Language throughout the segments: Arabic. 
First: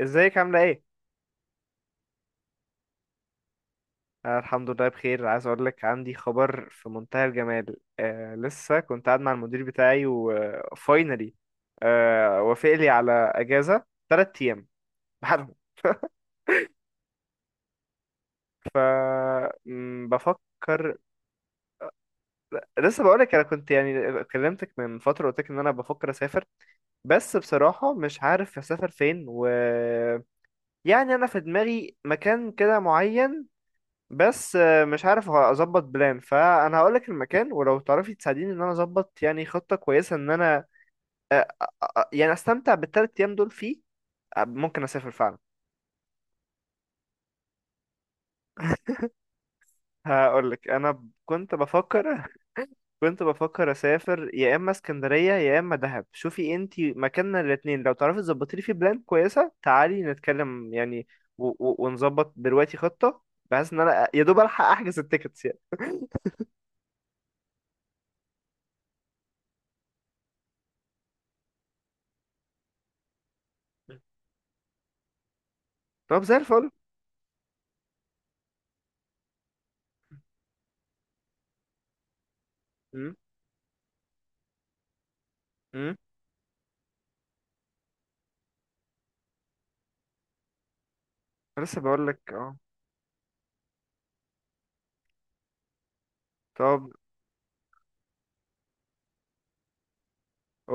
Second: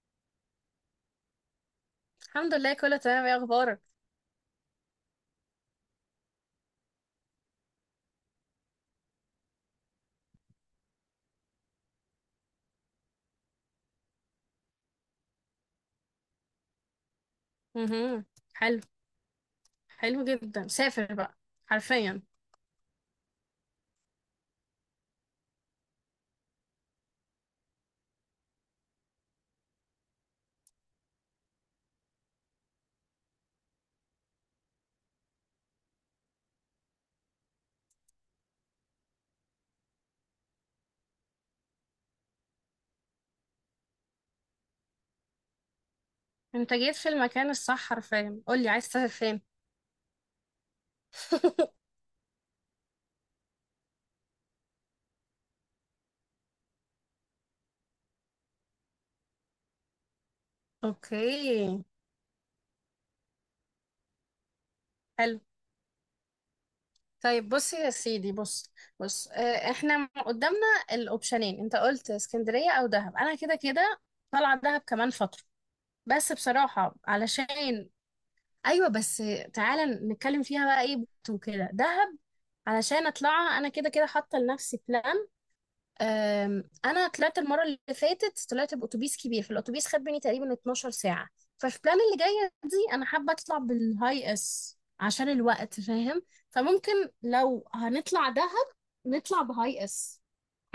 ازيك عاملة ايه؟ الحمد لله، كله تمام. ايه اخبارك؟ أنا الحمد لله بخير. عايز اقول لك عندي خبر في منتهى الجمال. لسه كنت قاعد مع المدير بتاعي وفاينلي، وافق لي على اجازة 3 ايام بحالهم. مهم. ف حلو. م، حلو جدا، بفكر. سافر بقى. حرفيا لسه بقول لك، انا كنت يعني كلمتك من فترة قلت لك ان انا بفكر اسافر، بس بصراحة مش عارف اسافر فين، و يعني انا في دماغي مكان كده معين. بس مش عارف اظبط بلان. فانا هقول لك المكان، ولو تعرفي تساعديني ان انا اظبط يعني خطة كويسة ان انا آه، يعني استمتع بالثلاث ايام دول فيه. ممكن اسافر فعلا. انت جيت في المكان الصح. حرفيا قولي عايز تسافر فين. هقول لك انا كنت بفكر. كنت بفكر اسافر يا اما اسكندرية يا اما دهب. شوفي انتي مكاننا الاتنين، لو تعرفي تظبطي لي في بلان كويسة تعالي نتكلم يعني. و- اوكي. و- ونظبط دلوقتي خطة، بحيث ان انا يا دوب الحق احجز حلو. التيكتس يعني. طيب بصي يا سيدي. بص. احنا قدامنا الاوبشنين. انت قلت اسكندرية او دهب. انا كده كده طالعة دهب كمان فترة، طب بس زي الفل. بصراحة علشان، ايوه بس تعالى نتكلم فيها بقى ايه وكده. دهب علشان امم اطلعها، انا كده كده حاطة لنفسي بلان. امم انا طلعت المره اللي فاتت، طلعت باتوبيس كبير، فالاتوبيس خد مني تقريبا 12 ساعه. ففي لسه بلان بقول اللي لك. جايه اه دي انا حابه اطلع بالهاي اس عشان الوقت، فاهم؟ طب فممكن لو هنطلع دهب نطلع بهاي اس.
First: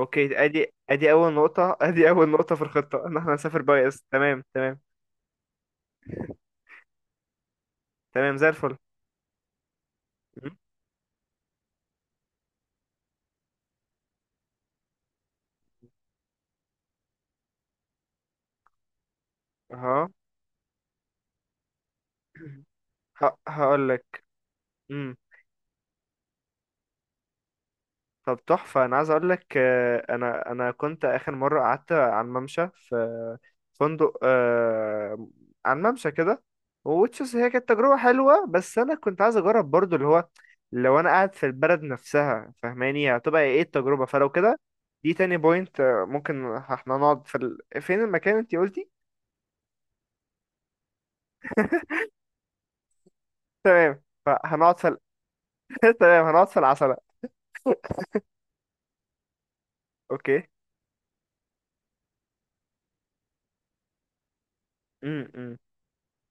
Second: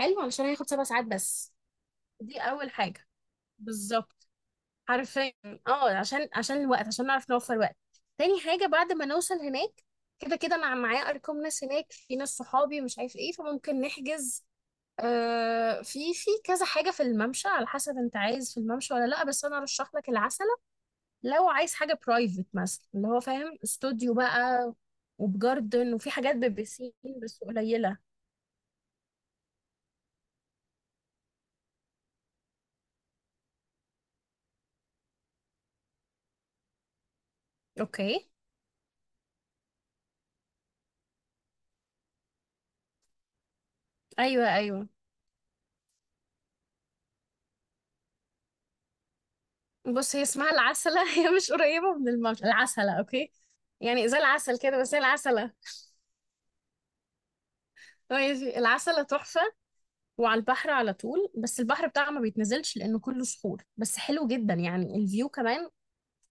حلو، علشان ادي هياخد سبع ساعات ادي اول بس. نقطة. ادي اول دي نقطة في اول الخطة حاجه. ان احنا نسافر باي اس. بالظبط. تمام تمام حرفيا. اه عشان الوقت، عشان نعرف نوفر وقت. تمام تاني زي حاجه، الفل. بعد ما نوصل هناك، كده كده مم. انا معايا ارقام ناس هناك، في ناس صحابي مش عارف ايه، فممكن نحجز. في كذا حاجة في الممشى، على حسب انت عايز في الممشى ولا لا، بس انا ارشح ها. لك العسلة. لو عايز حاجة برايفت مثلا، اللي هو فاهم، هقول استوديو لك. بقى وبجاردن، وفي حاجات ببسين بس قليلة. طب تحفة، أنا عايز أقول لك أنا كنت آخر مرة قعدت على الممشى في فندق، على الممشى كده وتشوز. هي كانت تجربة اوكي. حلوة، بس أنا كنت عايز أجرب برضو اللي هو لو أنا قاعد في البلد نفسها، فاهماني هتبقى إيه التجربة. فلو ايوه كده ايوه. دي تاني بوينت. ممكن احنا نقعد في فين المكان أنتي قلتي؟ بص، هي اسمها العسلة. هي مش قريبة من الممشى، العسلة، اوكي؟ تمام يعني زي العسل فهنقعد كده في بس هي العسلة. تمام هنقعد في العسلة. ماشي. العسلة تحفة، وعلى أوكي. البحر على طول، بس البحر بتاعها ما بيتنزلش لأنه كله صخور، بس حلو جدا يعني، م الفيو -م. كمان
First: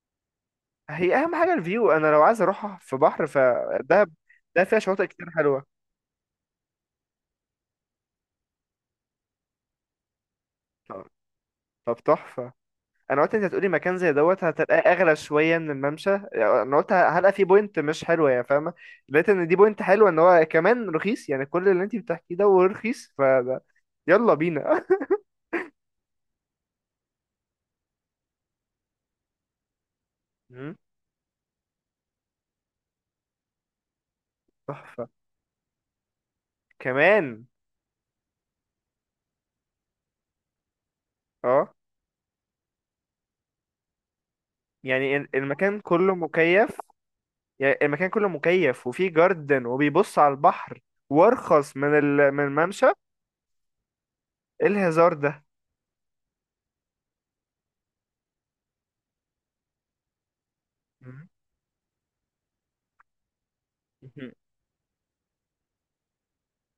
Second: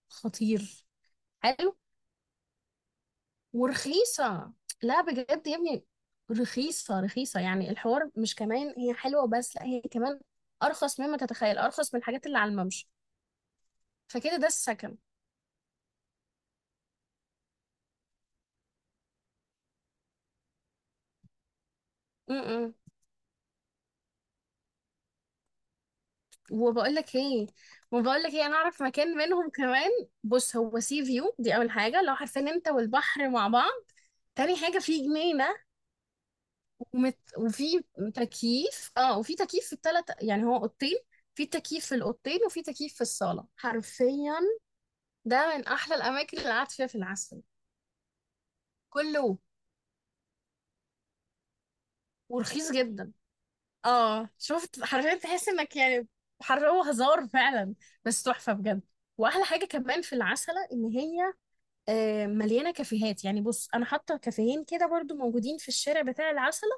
خطير. هي اهم حاجه حلو. الفيو. انا لو عايز اروح في بحر فدهب، ورخيصة. ده فيها لا شواطئ كتير بجد يا حلوه. ابني، رخيصة رخيصة. يعني الحوار مش كمان هي حلوة بس، لا هي كمان أرخص طب. مما تتخيل، أرخص طب من الحاجات اللي على تحفه. الممشى. انا قلت انت هتقولي مكان زي فكده دوت ده هتلاقيه السكن. اغلى شويه من الممشى، يعني انا قلت هلقى فيه بوينت مش حلوه، يعني فاهمه. لقيت ان دي بوينت حلوه، ان هو كمان رخيص، يعني كل اللي انت بتحكيه ده م-م. ورخيص فده. يلا بينا. وبقول لك ايه وبقول لك ايه، انا اعرف مكان منهم كمان. بص، مم، هو سي فيو، دي اول حاجه، لو عارفين انت والبحر مع بعض. تاني حاجه، في تحفه جنينه، كمان. وفي تكييف. اه، وفي تكييف في الثلاث، يعني هو اوضتين، في اه تكييف في الاوضتين وفي تكييف في الصاله حرفيا. يعني ده من المكان احلى كله الاماكن اللي قعدت مكيف. فيها في العسل. يعني المكان كله مكيف وفيه كله جاردن وبيبص على البحر وارخص من من ورخيص الممشى. جدا. اه ايه شفت، الهزار حرفيا ده. تحس انك يعني حرقوا هزار فعلا، بس تحفه بجد. واحلى حاجه كمان في العسله ان مم. هي مليانه كافيهات. يعني بص، انا حاطه مم. كافيهين كده برضو، موجودين في الشارع بتاع العسله.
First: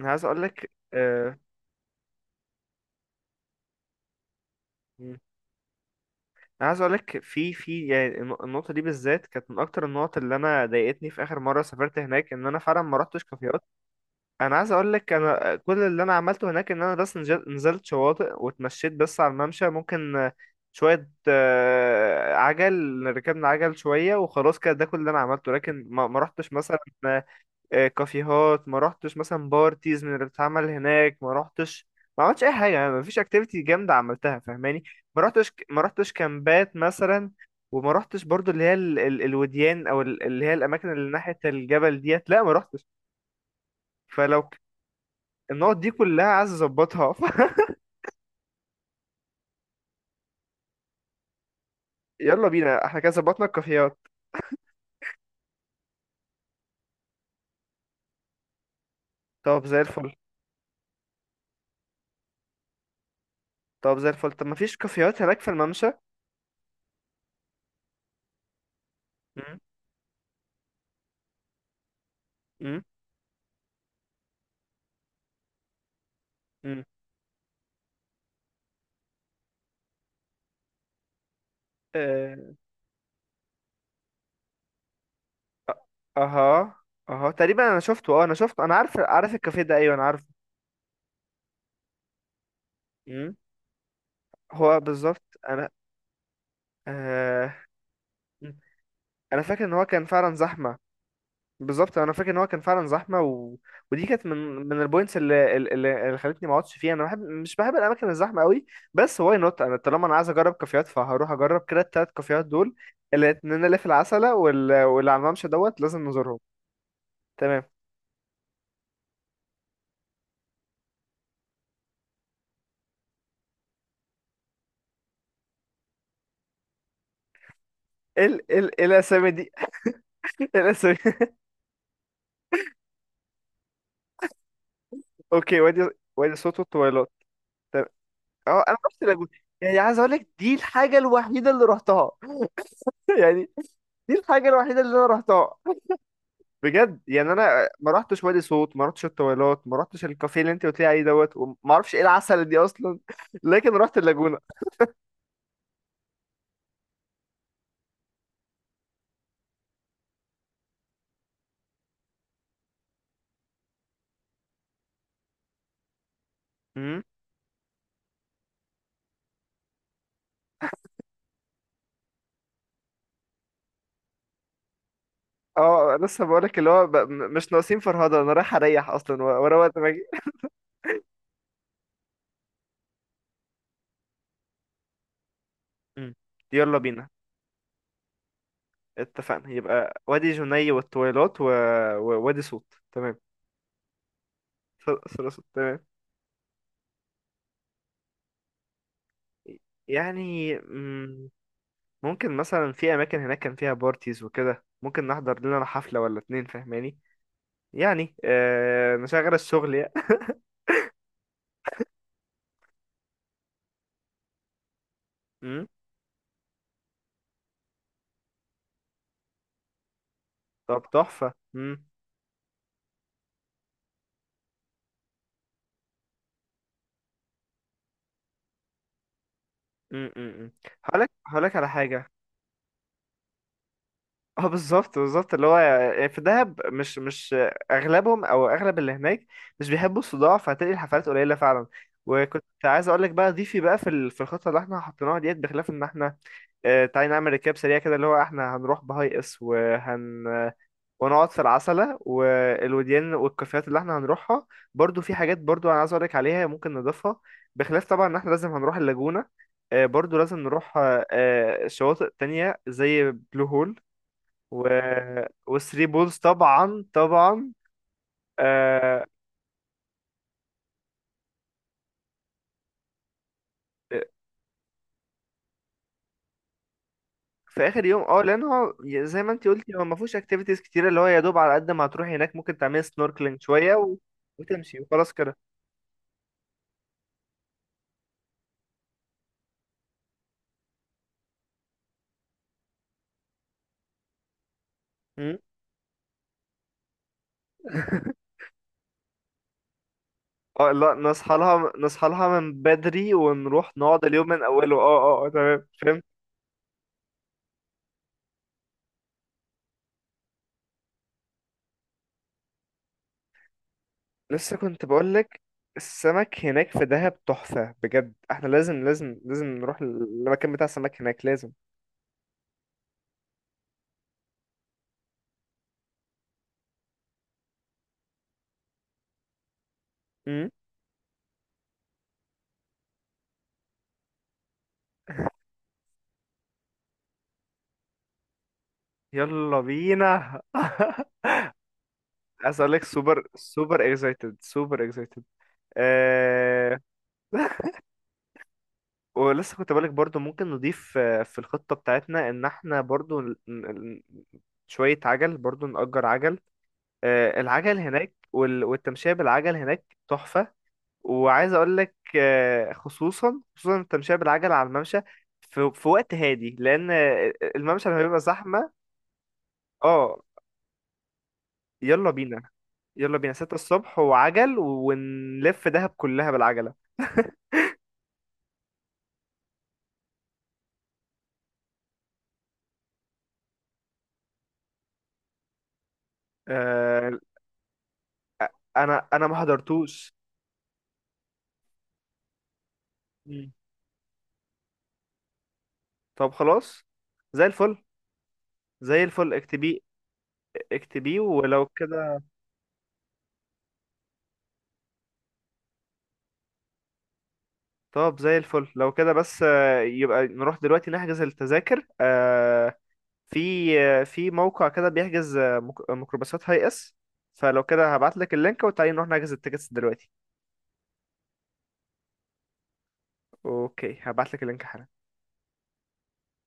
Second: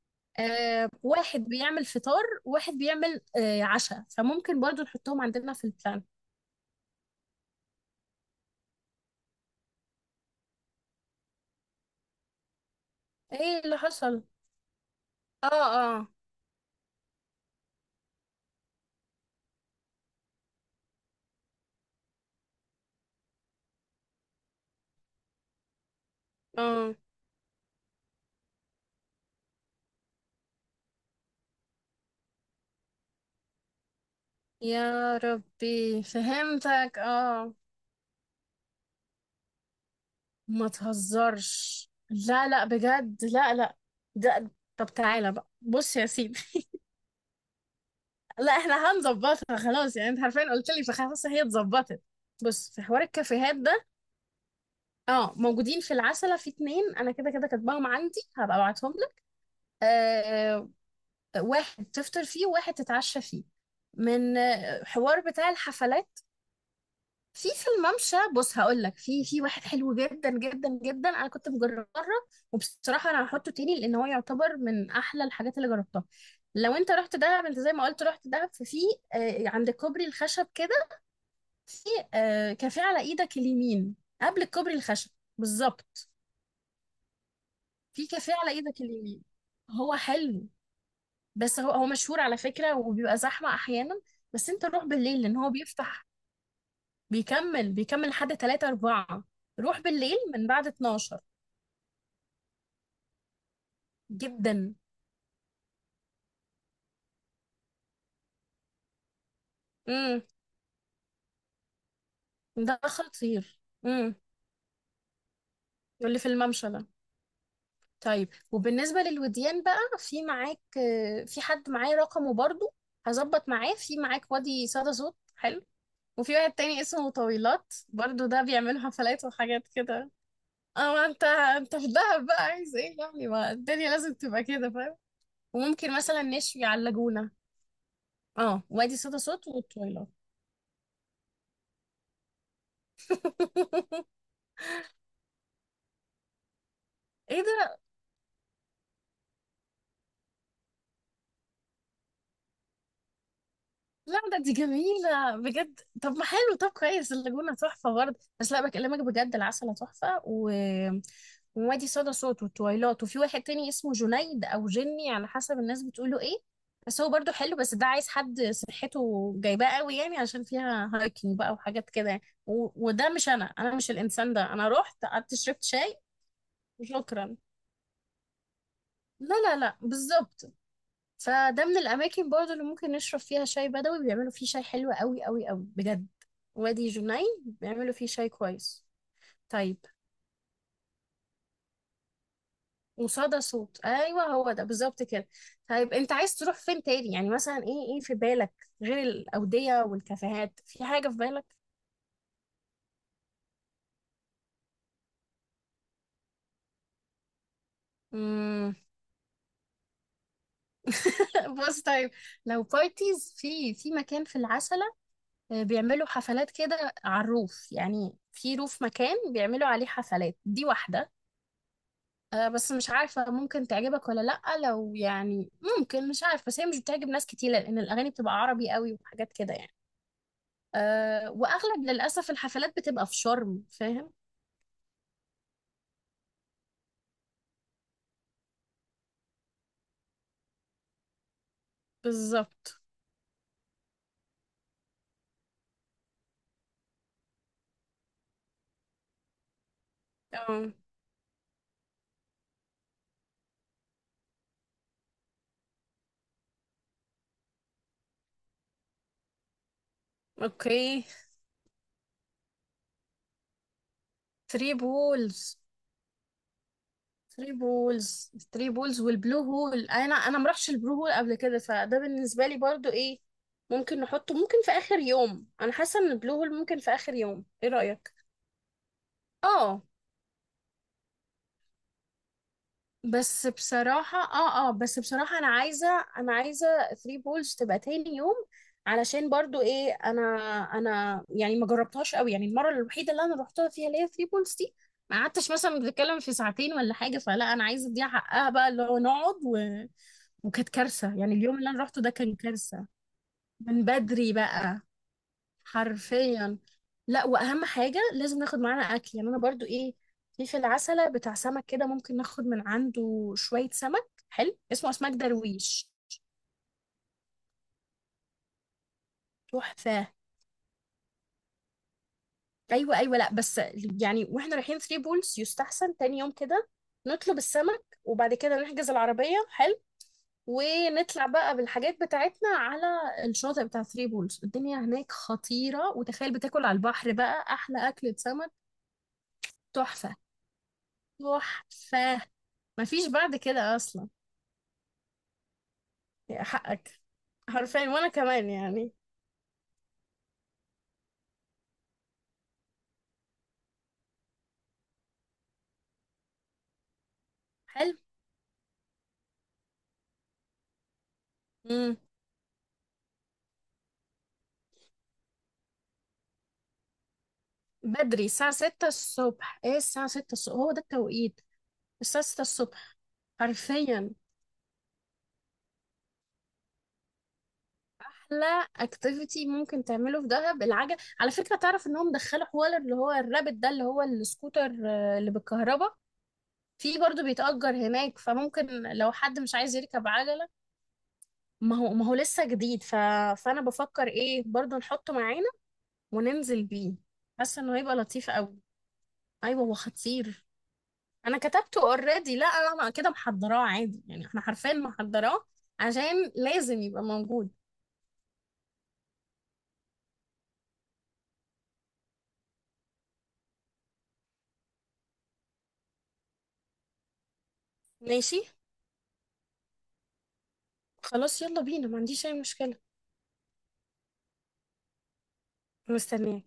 انا عايز اقول لك واحد بيعمل فطار، واحد بيعمل عشاء، فممكن برضو مم. نحطهم عندنا في البلان. انا عايز اقول لك في يعني النقطه دي بالذات كانت من اكتر النقط اللي انا ضايقتني في اخر مره سافرت هناك، ان انا فعلا ما رحتش ايه كافيهات. اللي حصل؟ انا عايز اقول لك اه انا كل اللي اه انا عملته هناك ان انا بس نزلت شواطئ واتمشيت بس على الممشى. ممكن شويه عجل، ركبنا عجل شويه وخلاص كده، ده كل اللي انا عملته، لكن ما رحتش مثلا اه كافيهات. ما رحتش مثلا بارتيز من اللي بتتعمل هناك. ما رحتش، ما عملتش اي حاجه، يعني ما فيش اكتيفيتي جامده عملتها فاهماني. يا ما رحتش، ما ربي رحتش كامبات فهمتك، مثلا. اه. وما رحتش برضو اللي هي الوديان او اللي هي ما الاماكن اللي ناحيه تهزرش، الجبل ديت، لا لا ما لا رحتش. بجد، لا لا. فلو ده ك- طب تعالى بقى، النقط دي بص يا كلها سيدي. عايز اظبطها. لا احنا هنظبطها خلاص، يعني انت عارفين قلت لي، فخلاص هي اتظبطت. يلا بص، في بينا، احنا حوار كده ظبطنا الكافيهات ده، الكافيهات. اه موجودين في العسلة، في اتنين انا كده كده كاتباهم عندي، هبقى ابعتهم لك. طب زي الفل. آه. واحد تفطر فيه وواحد تتعشى فيه. طب زي الفل. من طب ما فيش حوار كافيهات هناك في بتاع الممشى؟ الحفلات في في الممشى، بص هقول لك، في مم، واحد حلو جدا جدا جدا، انا كنت مجربه مره، مم، وبصراحه انا هحطه تاني لان هو يعتبر من احلى الحاجات اللي جربتها. لو انت رحت دهب، انت زي ما قلت رحت دهب، ففي آه عند كوبري الخشب كده، في آه مم. كافيه على ايدك اليمين، قبل الكوبري الخشب، بالظبط. اها، اها تقريبا انا في شفته. اه كافيه انا على شفته، انا ايدك عارف، اليمين، عارف الكافيه ده. ايوه هو انا عارفه. حلو بس هو مشهور على فكره، وبيبقى امم. زحمه احيانا، بس انت هو روح بالظبط. بالليل لان هو انا بيفتح، آه بيكمل لحد مم. 3 4. انا فاكر ان روح هو كان بالليل فعلا من بعد زحمه. 12. بالظبط، انا فاكر ان هو كان فعلا زحمه و... ودي كانت من جدا. البوينتس اللي خلتني ما اقعدش فيها. انا بحب، مش بحب الاماكن الزحمه قوي. بس واي نوت، انا طالما انا امم. عايز اجرب كافيهات فهروح اجرب كده التلات كافيهات دول. ده خطير. الاتنين اللي في امم. العسله واللي على الممشى دوت لازم اللي في نزورهم. الممشى ده. تمام. طيب، وبالنسبة للوديان بقى، في معاك في حد معايا رقمه برضو، هظبط معاه. في معاك وادي صدى صوت، حلو، وفي واحد تاني اسمه طويلات برضو، ده ال ال بيعملوا حفلات الاسامي دي. وحاجات كده. اه، الاسامي. ما انت انت في دهب بقى، عايز ايه يعني؟ ما الدنيا لازم تبقى كده، فاهم. اوكي. وادي، وممكن مثلا وادي صوت نشوي على الطويلات. اللاجونة. طب اه، اه انا وادي رحت صدى اللاجون، صوت يعني عايز وطويلات. اقول لك دي الحاجه الوحيده اللي رحتها. يعني دي الحاجه الوحيده اللي انا رحتها. بجد يعني ايه انا ده؟ ما رحتش وادي صوت، ما رحتش الطويلات، ما رحتش الكافيه اللي انت قلت لي عليه دوت، وما اعرفش ايه العسل دي اصلا. لكن رحت لا اللاجونه. ده دي جميلة بجد. طب ما حلو، طب كويس، اللاجونة تحفة برضه، بس لا بكلمك بجد، العسل تحفة، و... ووادي صدى صوت والتويلات، وفي واحد تاني اسمه جنيد أو جني على حسب الناس بتقوله ايه، بس امم. هو برضه حلو، بس ده عايز حد صحته جايباه قوي، يعني عشان فيها هايكنج بقى وحاجات كده يعني. و... وده مش أنا مش الإنسان ده. أنا رحت قعدت شربت شاي اه لسه بقول لك اللي هو وشكرا. مش ناقصين فرهده. انا رايح اريح اصلا لا ورا لا لا وقت ما اجي. بالظبط. فده من الأماكن برضو اللي ممكن نشرب فيها شاي بدوي، بيعملوا فيه شاي حلو قوي قوي قوي بجد. مم. يلا وادي بينا. جني بيعملوا فيه شاي كويس. اتفقنا طيب، يبقى وادي جني والطويلات و... ووادي صوت. تمام. وصدى صوت، أيوة هو ده بالظبط كده. ثلاث صوت تمام. طيب، أنت عايز تروح فين تاني يعني؟ مثلا إيه، إيه في بالك غير الأودية يعني والكافيهات؟ في حاجة في بالك؟ ممكن مثلا في اماكن هناك كان فيها بارتيز وكده، ممكن نحضر لنا حفلة ولا اتنين فاهماني. يعني مم. نشغل الشغل يعني. بص طيب، لو بارتيز، في مكان في العسلة مم. بيعملوا حفلات كده على الروف، يعني في روف مكان بيعملوا عليه حفلات، دي طب واحدة. تحفة. مم. بس مش عارفة ممكن تعجبك ولا لأ، لو يعني ممكن، مش عارفة، بس هي مش بتعجب ناس كتير لأن الأغاني بتبقى عربي قوي وحاجات كده يعني. مم. مم. مم. هقولك، أه، هقولك على وأغلب حاجة. للأسف الحفلات بتبقى في شرم، فاهم. اه بالظبط، بالظبط اللي هو يعني في دهب مش اغلبهم، او اغلب اللي هناك مش بيحبوا الصداع فهتلاقي الحفلات قليلة فعلا. وكنت بالظبط. عايز اقول لك بقى ضيفي بقى في في الخطه اللي احنا حطيناها ديت، بخلاف ان احنا تعالي نعمل ركاب سريع كده اللي هو احنا هنروح بهاي اس اه. ونقعد في العسلة والوديان والكافيهات اللي احنا هنروحها. برضو في حاجات برضو انا عايز اقولك عليها ممكن نضيفها، بخلاف طبعا ان احنا لازم هنروح اللاجونة. برضو لازم نروح اوكي. شواطئ تانية زي بلو هول و... ثري بولز. وثري بولز طبعا، طبعا ثري بولز. ثري بولز آه، والبلو هول. انا ما رحتش البلو هول قبل كده، فده بالنسبه لي برضو ايه، ممكن نحطه، ممكن في اخر يوم، انا حاسه ان البلو هول ممكن في اخر يوم، في ايه اخر يوم. اه رايك؟ لان هو زي ما انت قلتي اه هو ما فيهوش اكتيفيتيز كتيره، اللي هو يا دوب على قد ما هتروحي هناك ممكن تعملي سنوركلينج بس شويه بصراحة، اه وتمشي بس وخلاص كده. بصراحة انا عايزة 3 بولز تبقى تاني يوم، علشان برضو ايه، انا يعني ما جربتهاش قوي، يعني المرة الوحيدة اللي انا رحتها فيها، اللي هي 3 بولز دي، ما مم. قعدتش مثلا بنتكلم في ساعتين ولا حاجة، فلا انا عايزة اديها حقها بقى، اللي هو نقعد، و... وكانت اه لا، كارثة يعني، نصحى اليوم اللي لها، انا رحته نصحى ده كان لها من كارثة. بدري ونروح من نقعد اليوم بدري من اوله. بقى. اه، اه، اه تمام فهمت. حرفيا. لا، واهم حاجه لازم ناخد معانا اكل، يعني انا برضو ايه، في العسله بتاع سمك كده، ممكن ناخد من عنده شويه سمك لسه حلو، كنت اسمه اسماك بقول لك درويش. السمك هناك في دهب تحفة بجد. احنا لازم، لازم، لازم نروح تحفه. المكان بتاع السمك هناك، لازم. ايوه ايوه، لا بس يعني، واحنا رايحين ثري بولز يستحسن تاني يوم كده، نطلب السمك وبعد كده نحجز العربيه. حلو. امم. ونطلع بقى بالحاجات بتاعتنا على الشاطئ بتاع ثري بولز. الدنيا هناك خطيره، وتخيل بتاكل على البحر بقى احلى اكله سمك. يلا تحفه. بينا. تحفة. عايز اقول لك مفيش سوبر بعد كده سوبر أصلا. اكسايتد، سوبر اكسايتد. يا آه... حقك. حرفيا وأنا كمان يعني. ولسه كنت بقولك برضو ممكن نضيف في الخطة بتاعتنا ان احنا برضو شوية عجل، برضو نأجر عجل. العجل حلو. هناك والتمشية بالعجل هناك تحفة. وعايز اقول لك مم. خصوصا، خصوصا التمشية بالعجل على الممشى في، وقت هادي، لان الممشى لما بيبقى بدري الساعة زحمة. ستة الصبح. ايه الساعة اه ستة الصبح هو ده التوقيت. يلا الساعة ستة بينا. الصبح. يلا بينا 6 الصبح حرفيا. وعجل ونلف دهب كلها بالعجلة. أحلى اكتيفيتي ممكن تعمله في دهب العجل، على فكرة تعرف إنهم دخلوا حوار اللي هو الرابت ده، اللي هو السكوتر اللي بالكهرباء. في آه، برضه بيتأجر هناك، فممكن انا لو انا ما حد مش عايز يركب حضرتوش. عجلة. ما هو لسه جديد. ف... مم. فأنا بفكر إيه برضه نحطه معانا طب وننزل خلاص بيه. زي حاسه انه الفل. هيبقى لطيف قوي. زي الفل ايوه هو اكتبيه. خطير. اكتبيه انا ولو كتبته كده. اوريدي، لا انا كده محضراه عادي، يعني احنا حرفيا محضراه، عشان لازم يبقى موجود. طب زي الفل لو كده، بس يبقى نروح دلوقتي نحجز التذاكر. في، في موقع كده بيحجز ميكروباصات هاي اس. فلو كده هبعت لك ماشي. اللينك وتعالي نروح نحجز التيكتس دلوقتي. خلاص يلا بينا، ما عنديش اي مشكله. اوكي هبعت لك اللينك حالا. مستنياك.